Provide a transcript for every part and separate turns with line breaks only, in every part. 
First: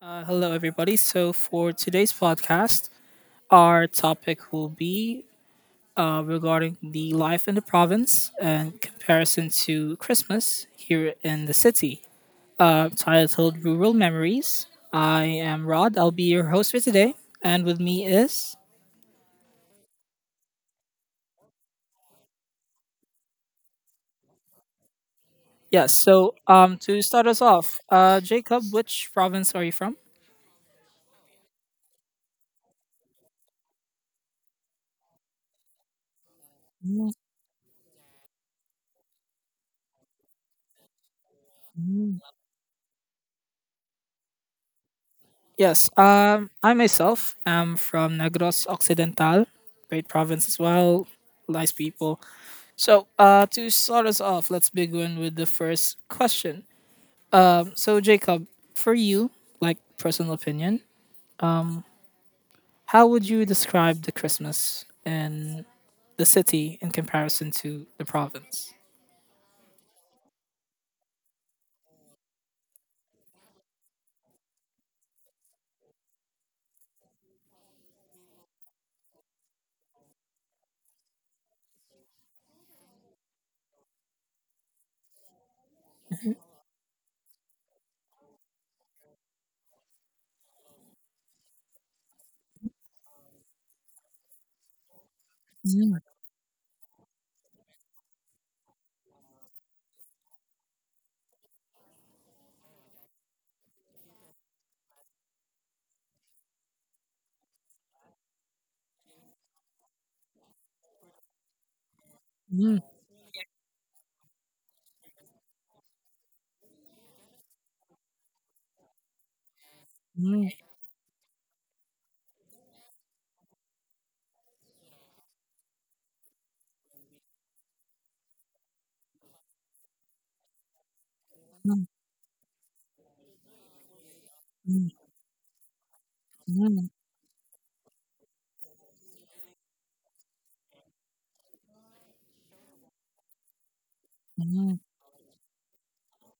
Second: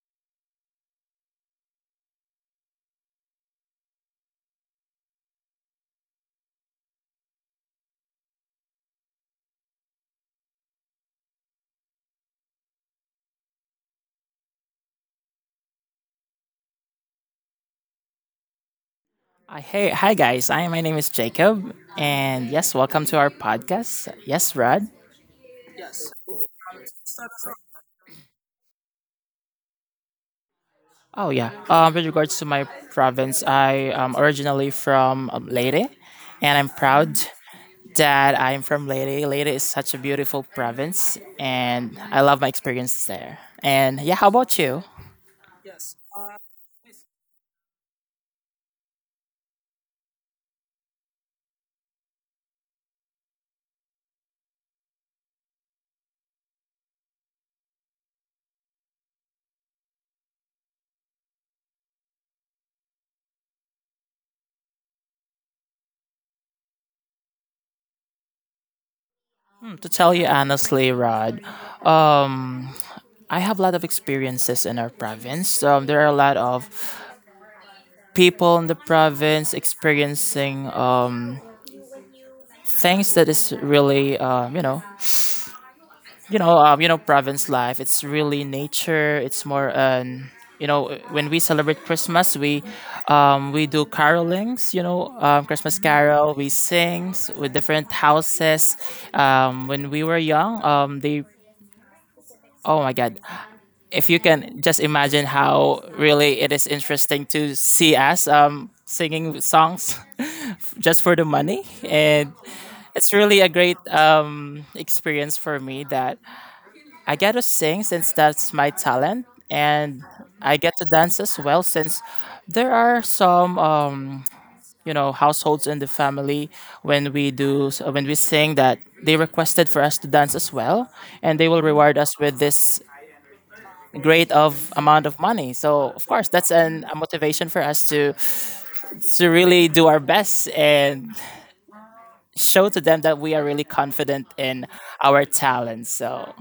Hello, everybody. So, for today's podcast, our topic will be regarding the life in the province and comparison to Christmas here in the city. Titled Rural Memories. I am Rod. I'll be your host for today. And with me is.
Hey, hi guys. I My name is Jacob, and yes, welcome to our podcast. Yes, Rod.
Yes, so to start us off, Jacob, which province are you from?
Oh yeah. With regards to my province, I am originally from Leyte, and I'm proud that I'm from Leyte. Leyte is such a beautiful province, and I love my experience there. And yeah, how about you?
Yes, I myself am from Negros Occidental, great province as well, nice people. So, to start us off, let's begin with the first question. So, Jacob, for you, like personal opinion, how would you describe the Christmas in the city in comparison to the province?
Hmm, to tell you honestly, Rod, um, I have a lot of experiences in our province. There are a lot of people in the province experiencing things that is really
Mm,
province life, it's really nature, it's more an you know when we celebrate Christmas, we do carolings, Christmas carol, we sing with different houses. When we were young, they oh my god, if you can just imagine how really it is interesting to see us singing songs just for the money. And
mm,
it's really a great experience for me that I get to sing since that's my talent, and
mm.
I get to dance as well since there are some households in the family. When we sing that they requested for us to dance as well, and they will reward us with this great of amount of money. So of course that's a motivation for us to really do our best and show to them that we are really confident in our talents. So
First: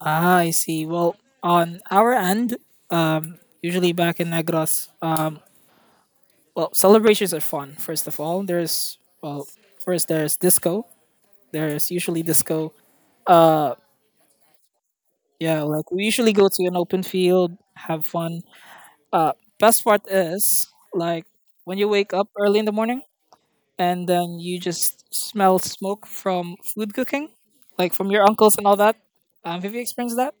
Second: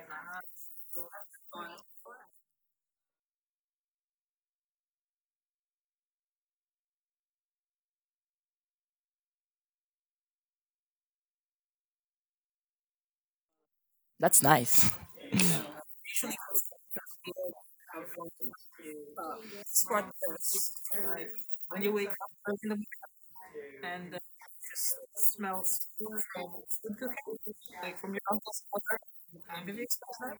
Ah, I see. Well, on our end, usually back in Negros, well, celebrations are fun, first of all. There's, well, first there's disco. There's usually disco.
that's nice.
Yeah, like we usually go to an open field, have fun. Uh, best part is like when you wake up early in the morning and then you just smell smoke from food cooking, like from your uncles and all that. Have you experienced that?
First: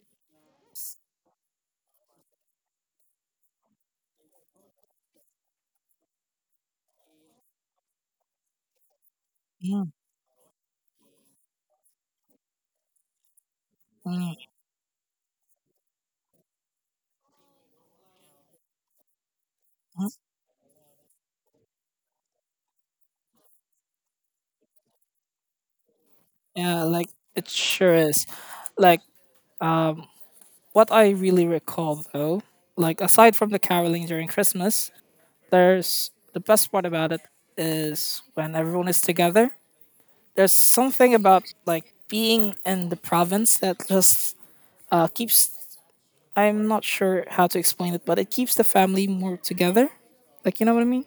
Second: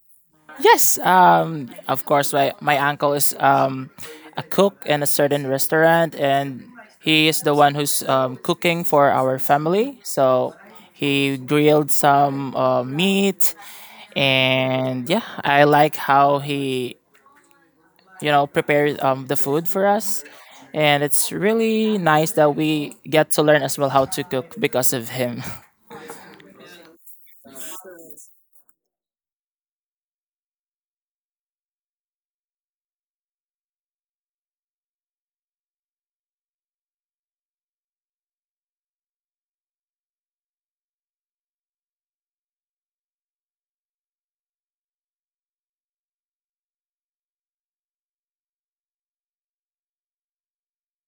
Yes, of course. My uncle is a cook in a certain restaurant, and he is the one who's cooking for our
Mm,
family. So he grilled some meat,
mm,
and yeah, I like how he prepare the food for
mm.
us, and it's really nice that we get to learn as well how to cook because of him.
Yeah, like it sure is. Like what I really recall though, like aside from the caroling during Christmas, there's the best part about it is when everyone is together. There's something about like being in the province that just keeps I'm not sure how to explain it, but it keeps the family more together. Like you know what I mean?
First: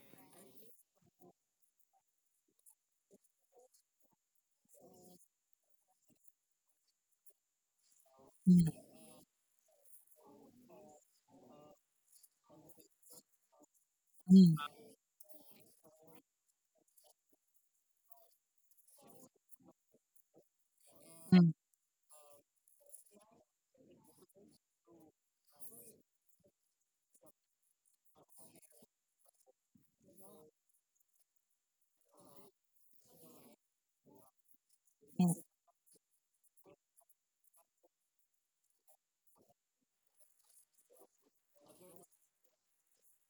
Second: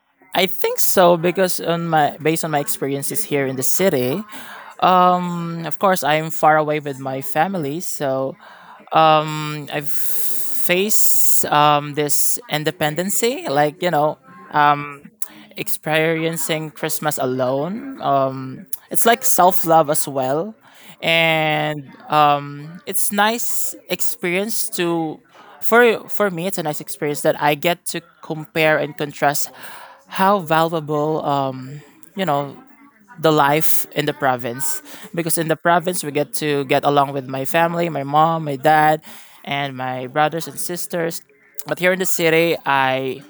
I think so, because on my based on my experiences here in the city, of course I'm far away with my family, so I've faced this independency,
Mm,
um, experiencing Christmas alone. It's like self love as well,
mm,
and it's nice experience to for me. It's a nice experience that I get to compare and contrast how valuable you know the life in the province,
mm,
because in the province we get to get along with my family, my mom, my dad, and my brothers and sisters. But here in the city, I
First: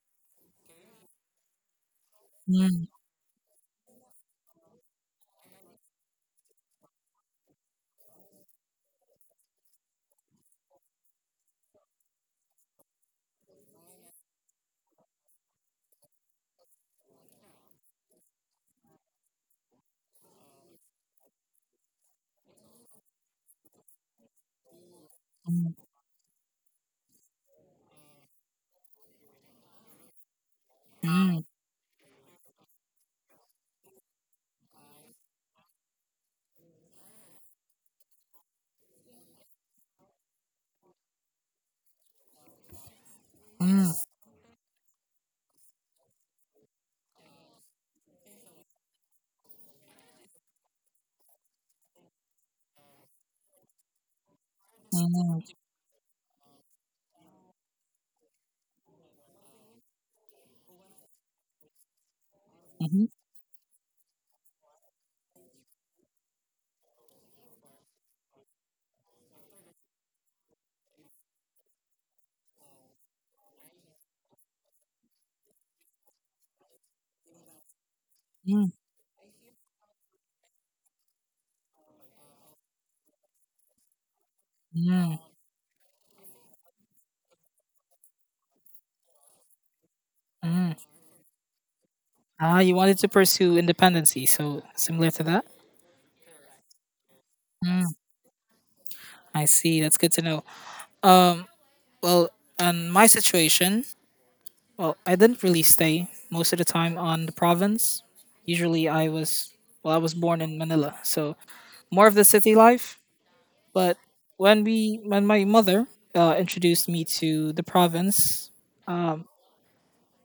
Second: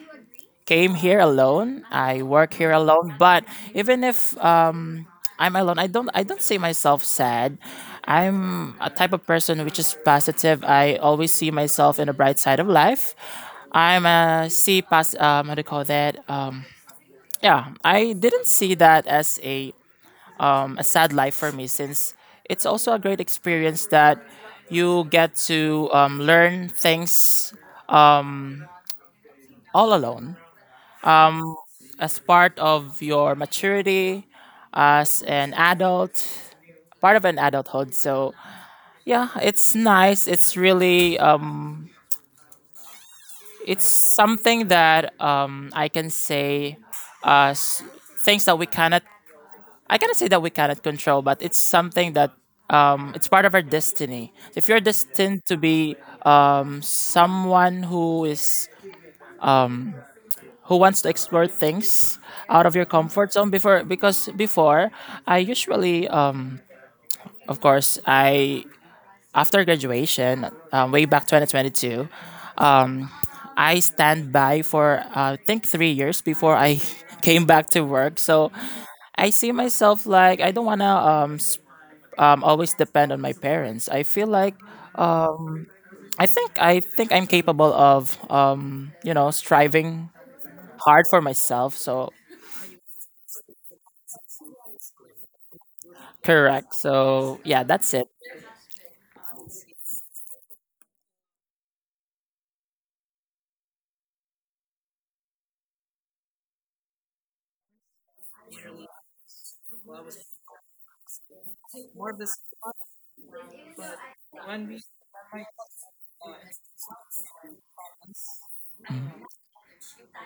came here alone. I work here
mm,
alone. But even if I'm alone, I don't see myself sad. I'm a type of person which is positive. I always see myself in the bright side of life. I'm a see pos How do you call that? Yeah, I didn't see that as a sad life for me, since it's also a great experience that you get
mm,
to learn things um, all alone.
mm,
As part of your maturity as an adult, part of an adulthood. So yeah, it's nice. It's really it's
mm,
something that I can say as things that we cannot. I cannot say that we cannot control, but it's something that it's part of our destiny. So if you're destined to
mm,
be someone who is who wants to explore things out of your
mhm,
comfort zone. Before, because before I usually of course, I after graduation, way back 2022, um, I stand by for I think 3 years before I came back to work. So
mm,
I see myself like I don't wanna always depend on my parents. I feel like um I think I'm capable of you know striving
mm.
hard for myself. So
Ah, you wanted to pursue independency, so similar to that.
correct. So yeah, that's
Mm,
it.
I see. That's good to know. Um, well, in my situation, well, I didn't really stay most of the time on the province. Usually, I was well, I was born in Manila, so more of the city life. But when my mother introduced me to the province,
Mm-hmm.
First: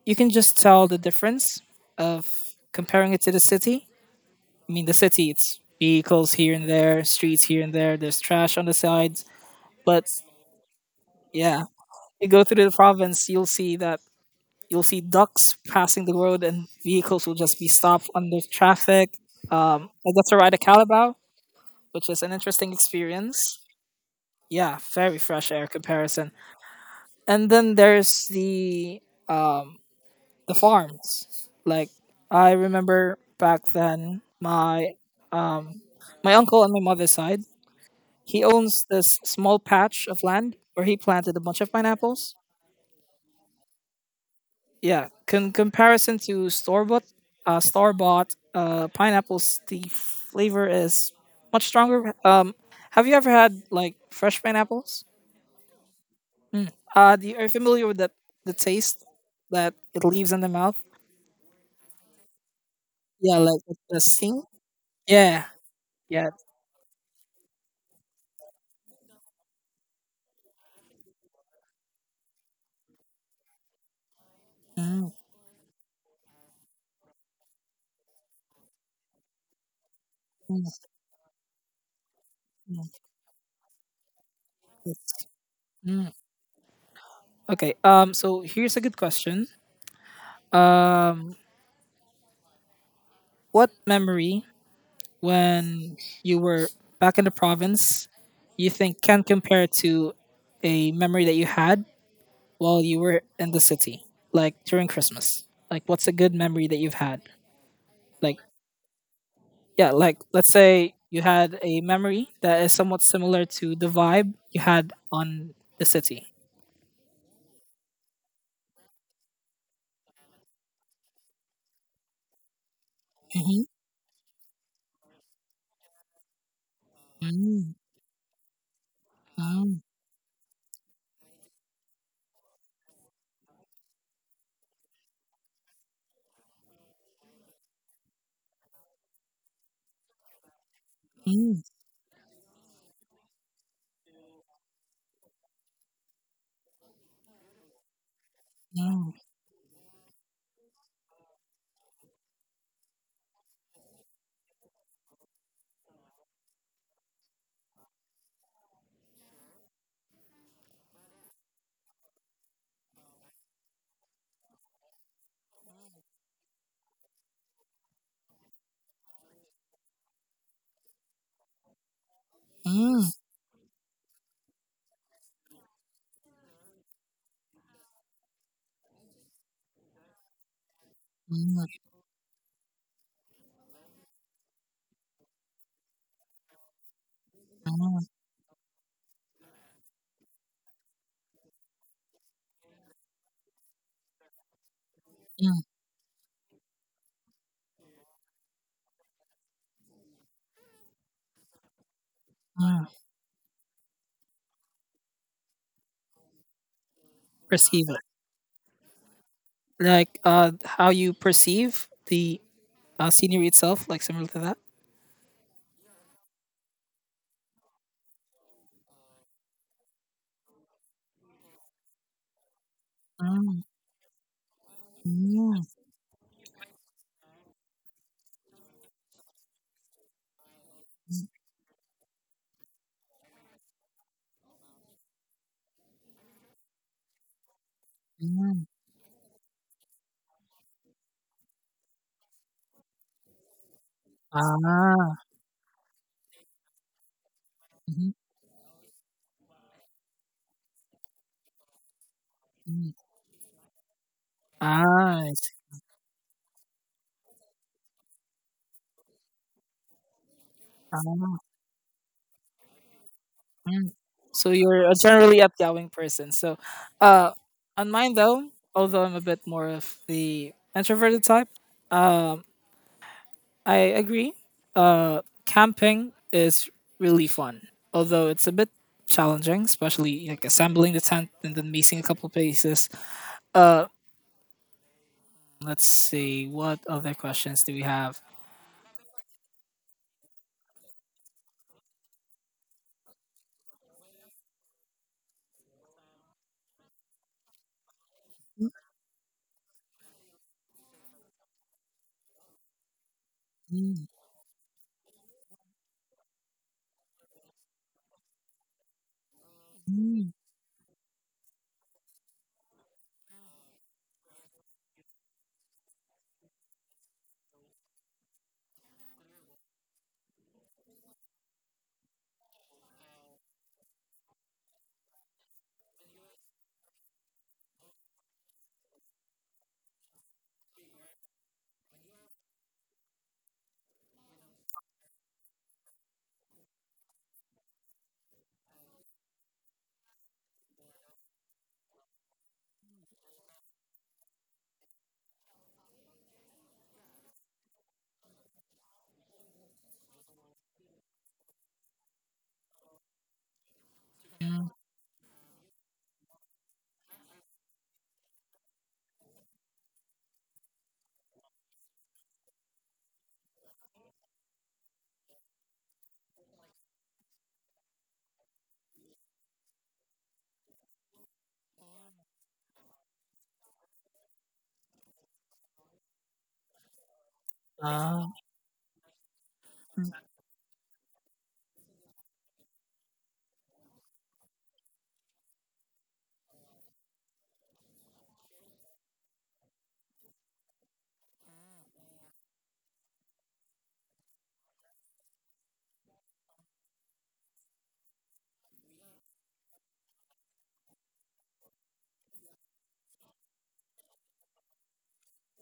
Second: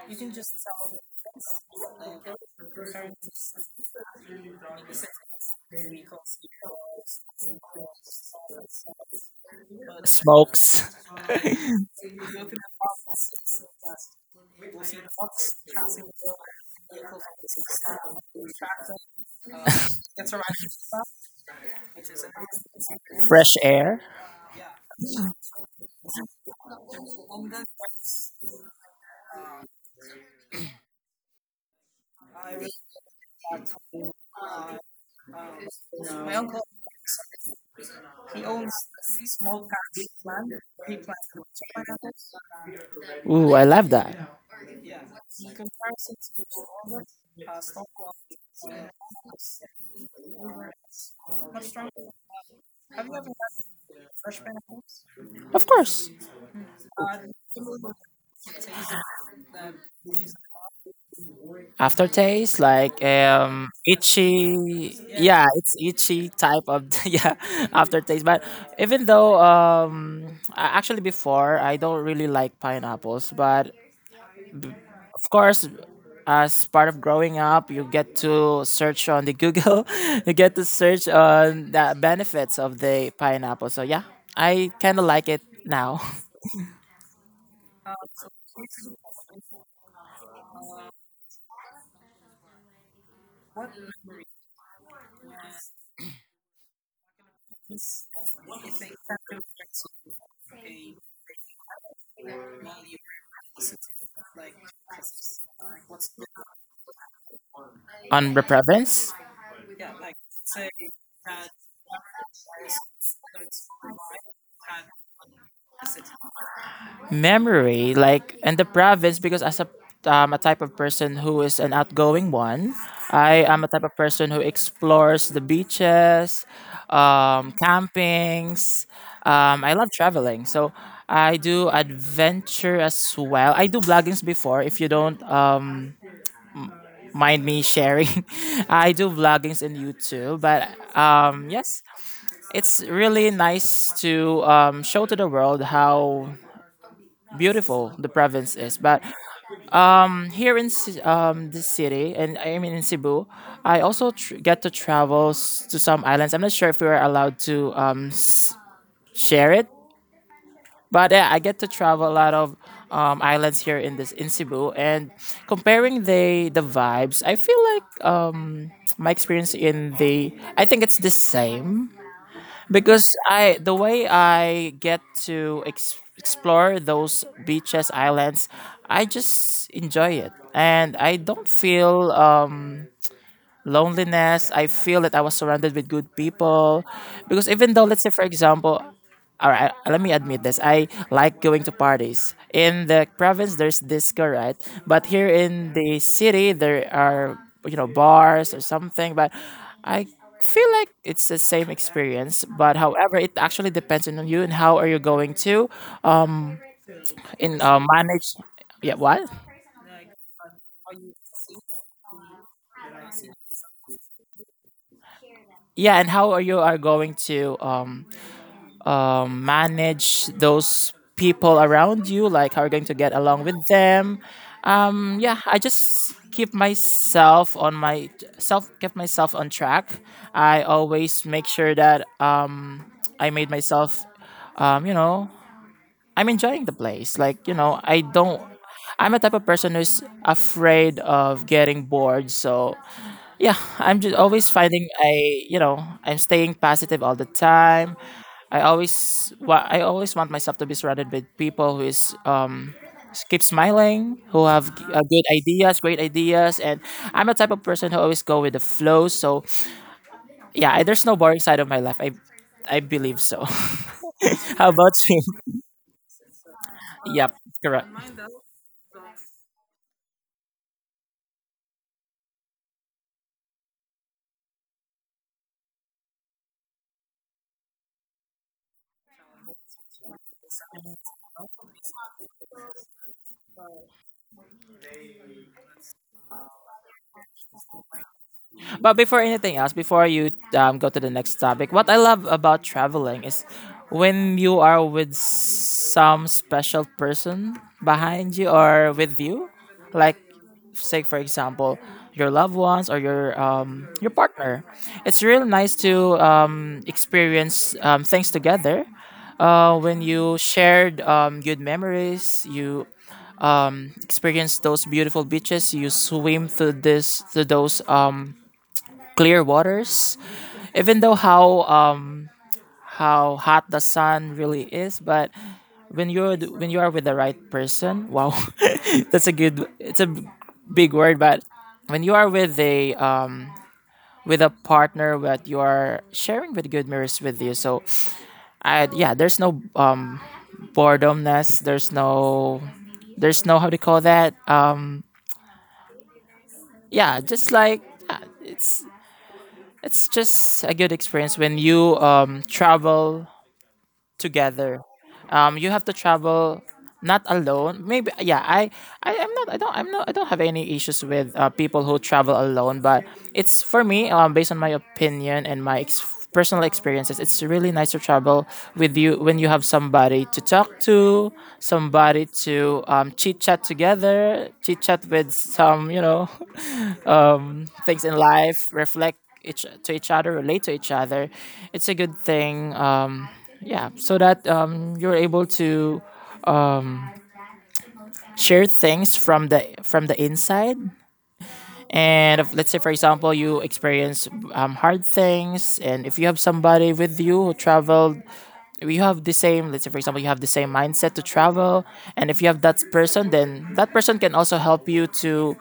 you can just tell the difference of comparing it to the city. I mean, the city, it's vehicles here and there, streets here and there. There's trash on the sides, but
Smokes.
yeah, you go through the province, you'll see ducks passing the road, and vehicles will just be stopped under traffic. I got to ride a Calabao, which is an interesting
Fresh
experience.
air.
Yeah, very fresh air comparison. And then there's the farms. Like I remember back then, my uncle on my mother's side, he owns this small patch of land where he planted a bunch of pineapples.
Ooh, I love that.
Yeah, comparison to store bought, pineapples, the flavor is much stronger. Have you ever had like fresh pineapples?
Of course.
Are you familiar with the taste that it leaves in the mouth?
Aftertaste, like
Yeah, like the sting.
itchy,
Yeah,
yeah, it's
yeah.
itchy type of yeah, aftertaste. But even though actually, before I don't really like pineapples, but
Mm,
of course, as part of growing up, you get to search on the Google, you get to
mm,
search on the benefits of
mm.
the pineapple. So yeah, I kinda like it now.
Mm, okay. So here's a good question. Um. What memory when you were back in the province you think can compare to a memory that you had while you were in the city, like during Christmas? Like, what's a good memory that you've had?
On
Like,
the province.
yeah, like let's say you had a memory that is somewhat similar to the vibe you had on the city.
Memory like in the province, because as a type of person who is an outgoing one, I
Mm-hmm.
am a type of person who explores the beaches,
Mm,
campings, I
mm,
love traveling. So I do adventure as well, I do vloggings before, if you don't mind me sharing, I do vloggings in YouTube. But
mm, mm,
yes, it's really nice to show to the world how beautiful the province is. But
mm,
this city, and I mean in Cebu, I also get to travel to some islands. I'm not sure if we are allowed to share it, but yeah, I get to travel a lot of islands here in this in Cebu. And comparing the vibes, I feel like my experience in the I think it's the same,
mm,
because I the way I get to explore those beaches islands, I just enjoy it, and I don't
mm,
feel loneliness. I feel that I was surrounded with good people. Because even though,
mm,
let's say, for example, all right, let me admit this. I like going to parties. In the province, there's disco, right? But here
mm.
in the city, there are, you know, bars or something. But I feel like it's the same experience. But
Ah,
however, it actually depends on you and how are you going to um, in
perceive it.
manage. Yeah, what?
Like how you perceive the scenery itself, like similar to that.
Yeah, and how are you are going to manage those people around you, like how you're going to get along with
Mm,
them. Yeah,
mm,
I just keep myself on my self kept myself on track. I
mm,
always make sure that I made myself um, you know I'm enjoying the place, I don't,
mm.
I'm a type of person who's afraid of getting bored. So yeah, I'm just always
Ah,
you know, I'm staying positive all the time.
mhm,
I always want myself to be surrounded with people who
mm.
keep smiling, who have
Ah,
good
I see.
ideas, great ideas. And I'm a type of person who always go with the flow. So yeah,
Ah,
there's no boring side of my life. I believe so.
mm. So
How
you're a
about you?
generally outgoing person. So, uh,
Yep.
on
Correct.
mine though, although I'm a bit more of the introverted type, um, I agree. Camping is really fun, although it's a bit challenging, especially like assembling the tent and then missing a couple places. Uh, let's see. What other questions do we have?
But before anything else, before you go to the next topic, what I love about traveling is when you are with some special person behind you or with you, like, say for example, your loved ones or your partner. It's real nice to experience things together. When you shared good memories, you experienced those beautiful beaches. You swim through this through those clear waters, even though how hot the sun really is. But when you are with the right person, wow. That's a good, it's a big word. But when you are with a partner that you are sharing with good mirrors with you, so I yeah, there's no boredomness, there's no, there's no, how to call that, yeah just like yeah, it's just a good experience when you travel together. You have to travel not alone. Maybe yeah. I am not. I don't. I'm not. I don't have any issues with people who travel alone. But it's for me. Based on my opinion and my personal experiences, it's really nice to travel with you when you have somebody to talk to, somebody to chit chat together, chit chat with some, you know, things in
Ah,
life, reflect each to each other, relate to each other. It's a good thing. Yeah, so that you're able to um, share things from the inside. And if, let's say, for example, you experience hard things, and if you have somebody with you who traveled, you have the same, let's say for example, you have the same mindset to travel, and if you have that person, then that person can also help you to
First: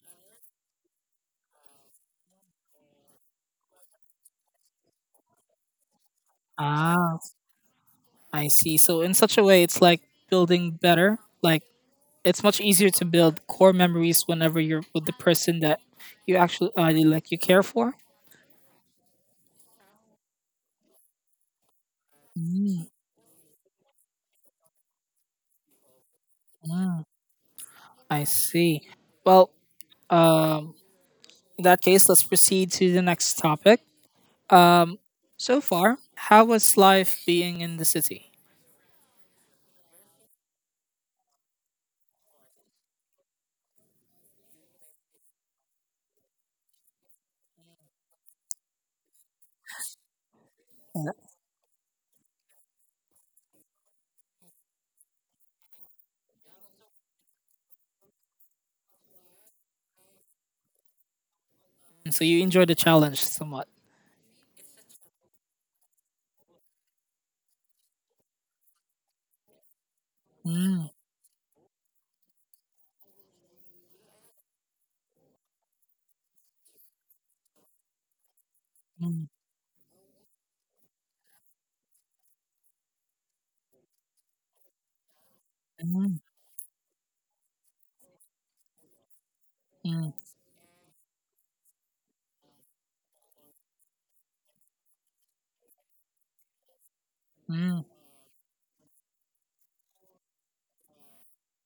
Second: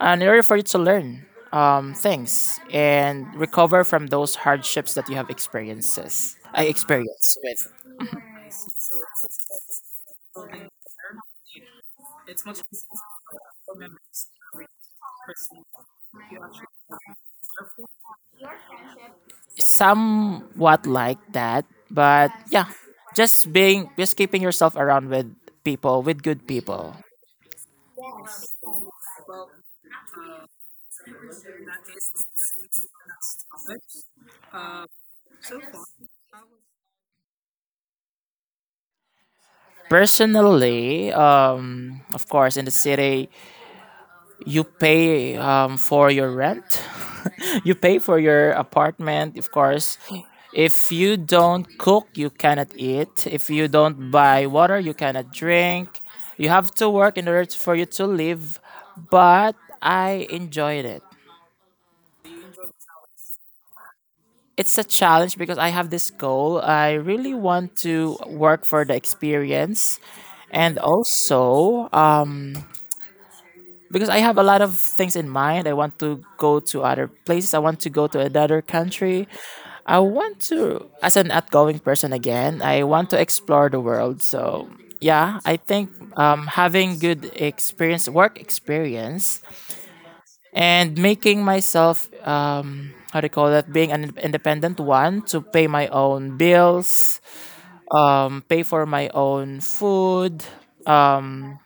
an area for you to learn things and recover from those hardships that you have experiences I
ah,
experienced with.
I see. So in such a way, it's like building better. Like it's much easier to build core memories whenever you're with the person that you actually like you care for.
Somewhat like that, but yeah, just being, just keeping yourself around with people, with good people.
I see. Well, um, in that case, let's proceed to the next topic. So far, how was life being in the city?
Personally of course, in the city, you pay for your rent. You pay for your apartment, of course. If you don't cook, you cannot eat. If you don't buy water, you cannot drink. You have to work in order for you to live. But I enjoyed it.
And so you enjoyed the challenge somewhat.
It's a challenge because I have this goal. I really want to work for the experience, and
Mm,
also because I have a lot of things in mind. I want to go to other places. I want to go to another
mm,
country. I want to, as an outgoing person again, I want to explore the world. So yeah, I think
mm,
having good experience, work experience,
mm,
and making myself, how do you call that, being an independent one to pay my own bills,
mm.
pay for my own food, um,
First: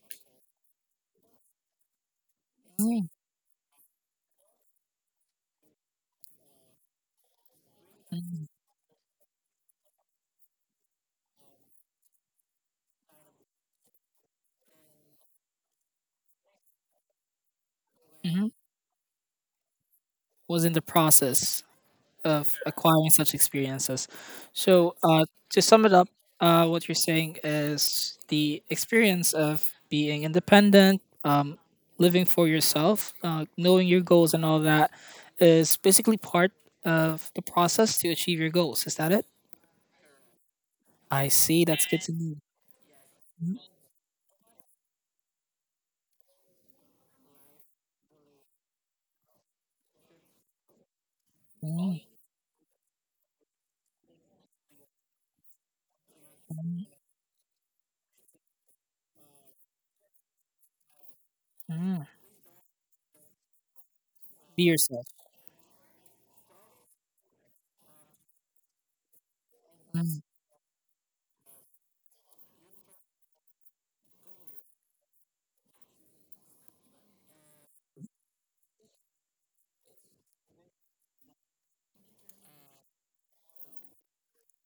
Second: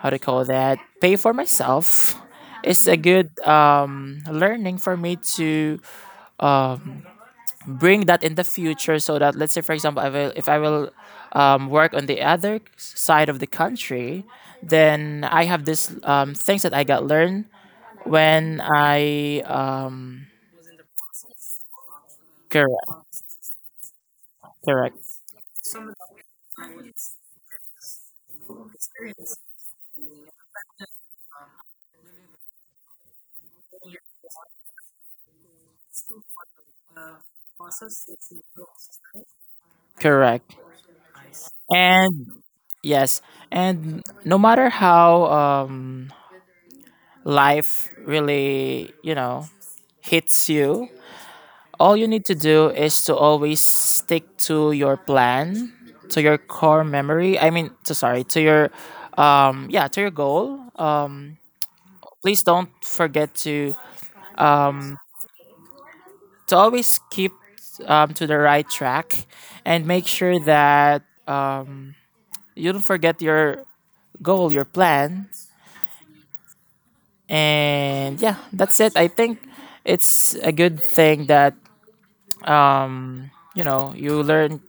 how do you call that, pay for myself. It's a
Oh,
good learning for me to um, bring that in the
mhm,
future, so that let's say for example, if I will work on the other side of the country, then I have this things that I got learned
mhm,
when I
was in the process of
correct,
acquiring such experiences.
correct,
So, to sum it up, what you're saying is the experience of being independent, living for yourself, knowing your goals, and all that is basically part of the process to achieve your goals. Is that it?
correct.
I see. That's good to
And
know.
yes, and no matter how life really, you know, hits you, all
Mm,
you need to do is to always stick to your plan, to your core
mm,
memory, I mean to, sorry, to your yeah to your goal.
mm.
Please don't forget
Be
um
yourself.
to always keep to the right track, and make
Mm-hmm.
sure that you don't forget your goal, your plan. And yeah, that's it, I think. It's a good thing that um you know, you learn.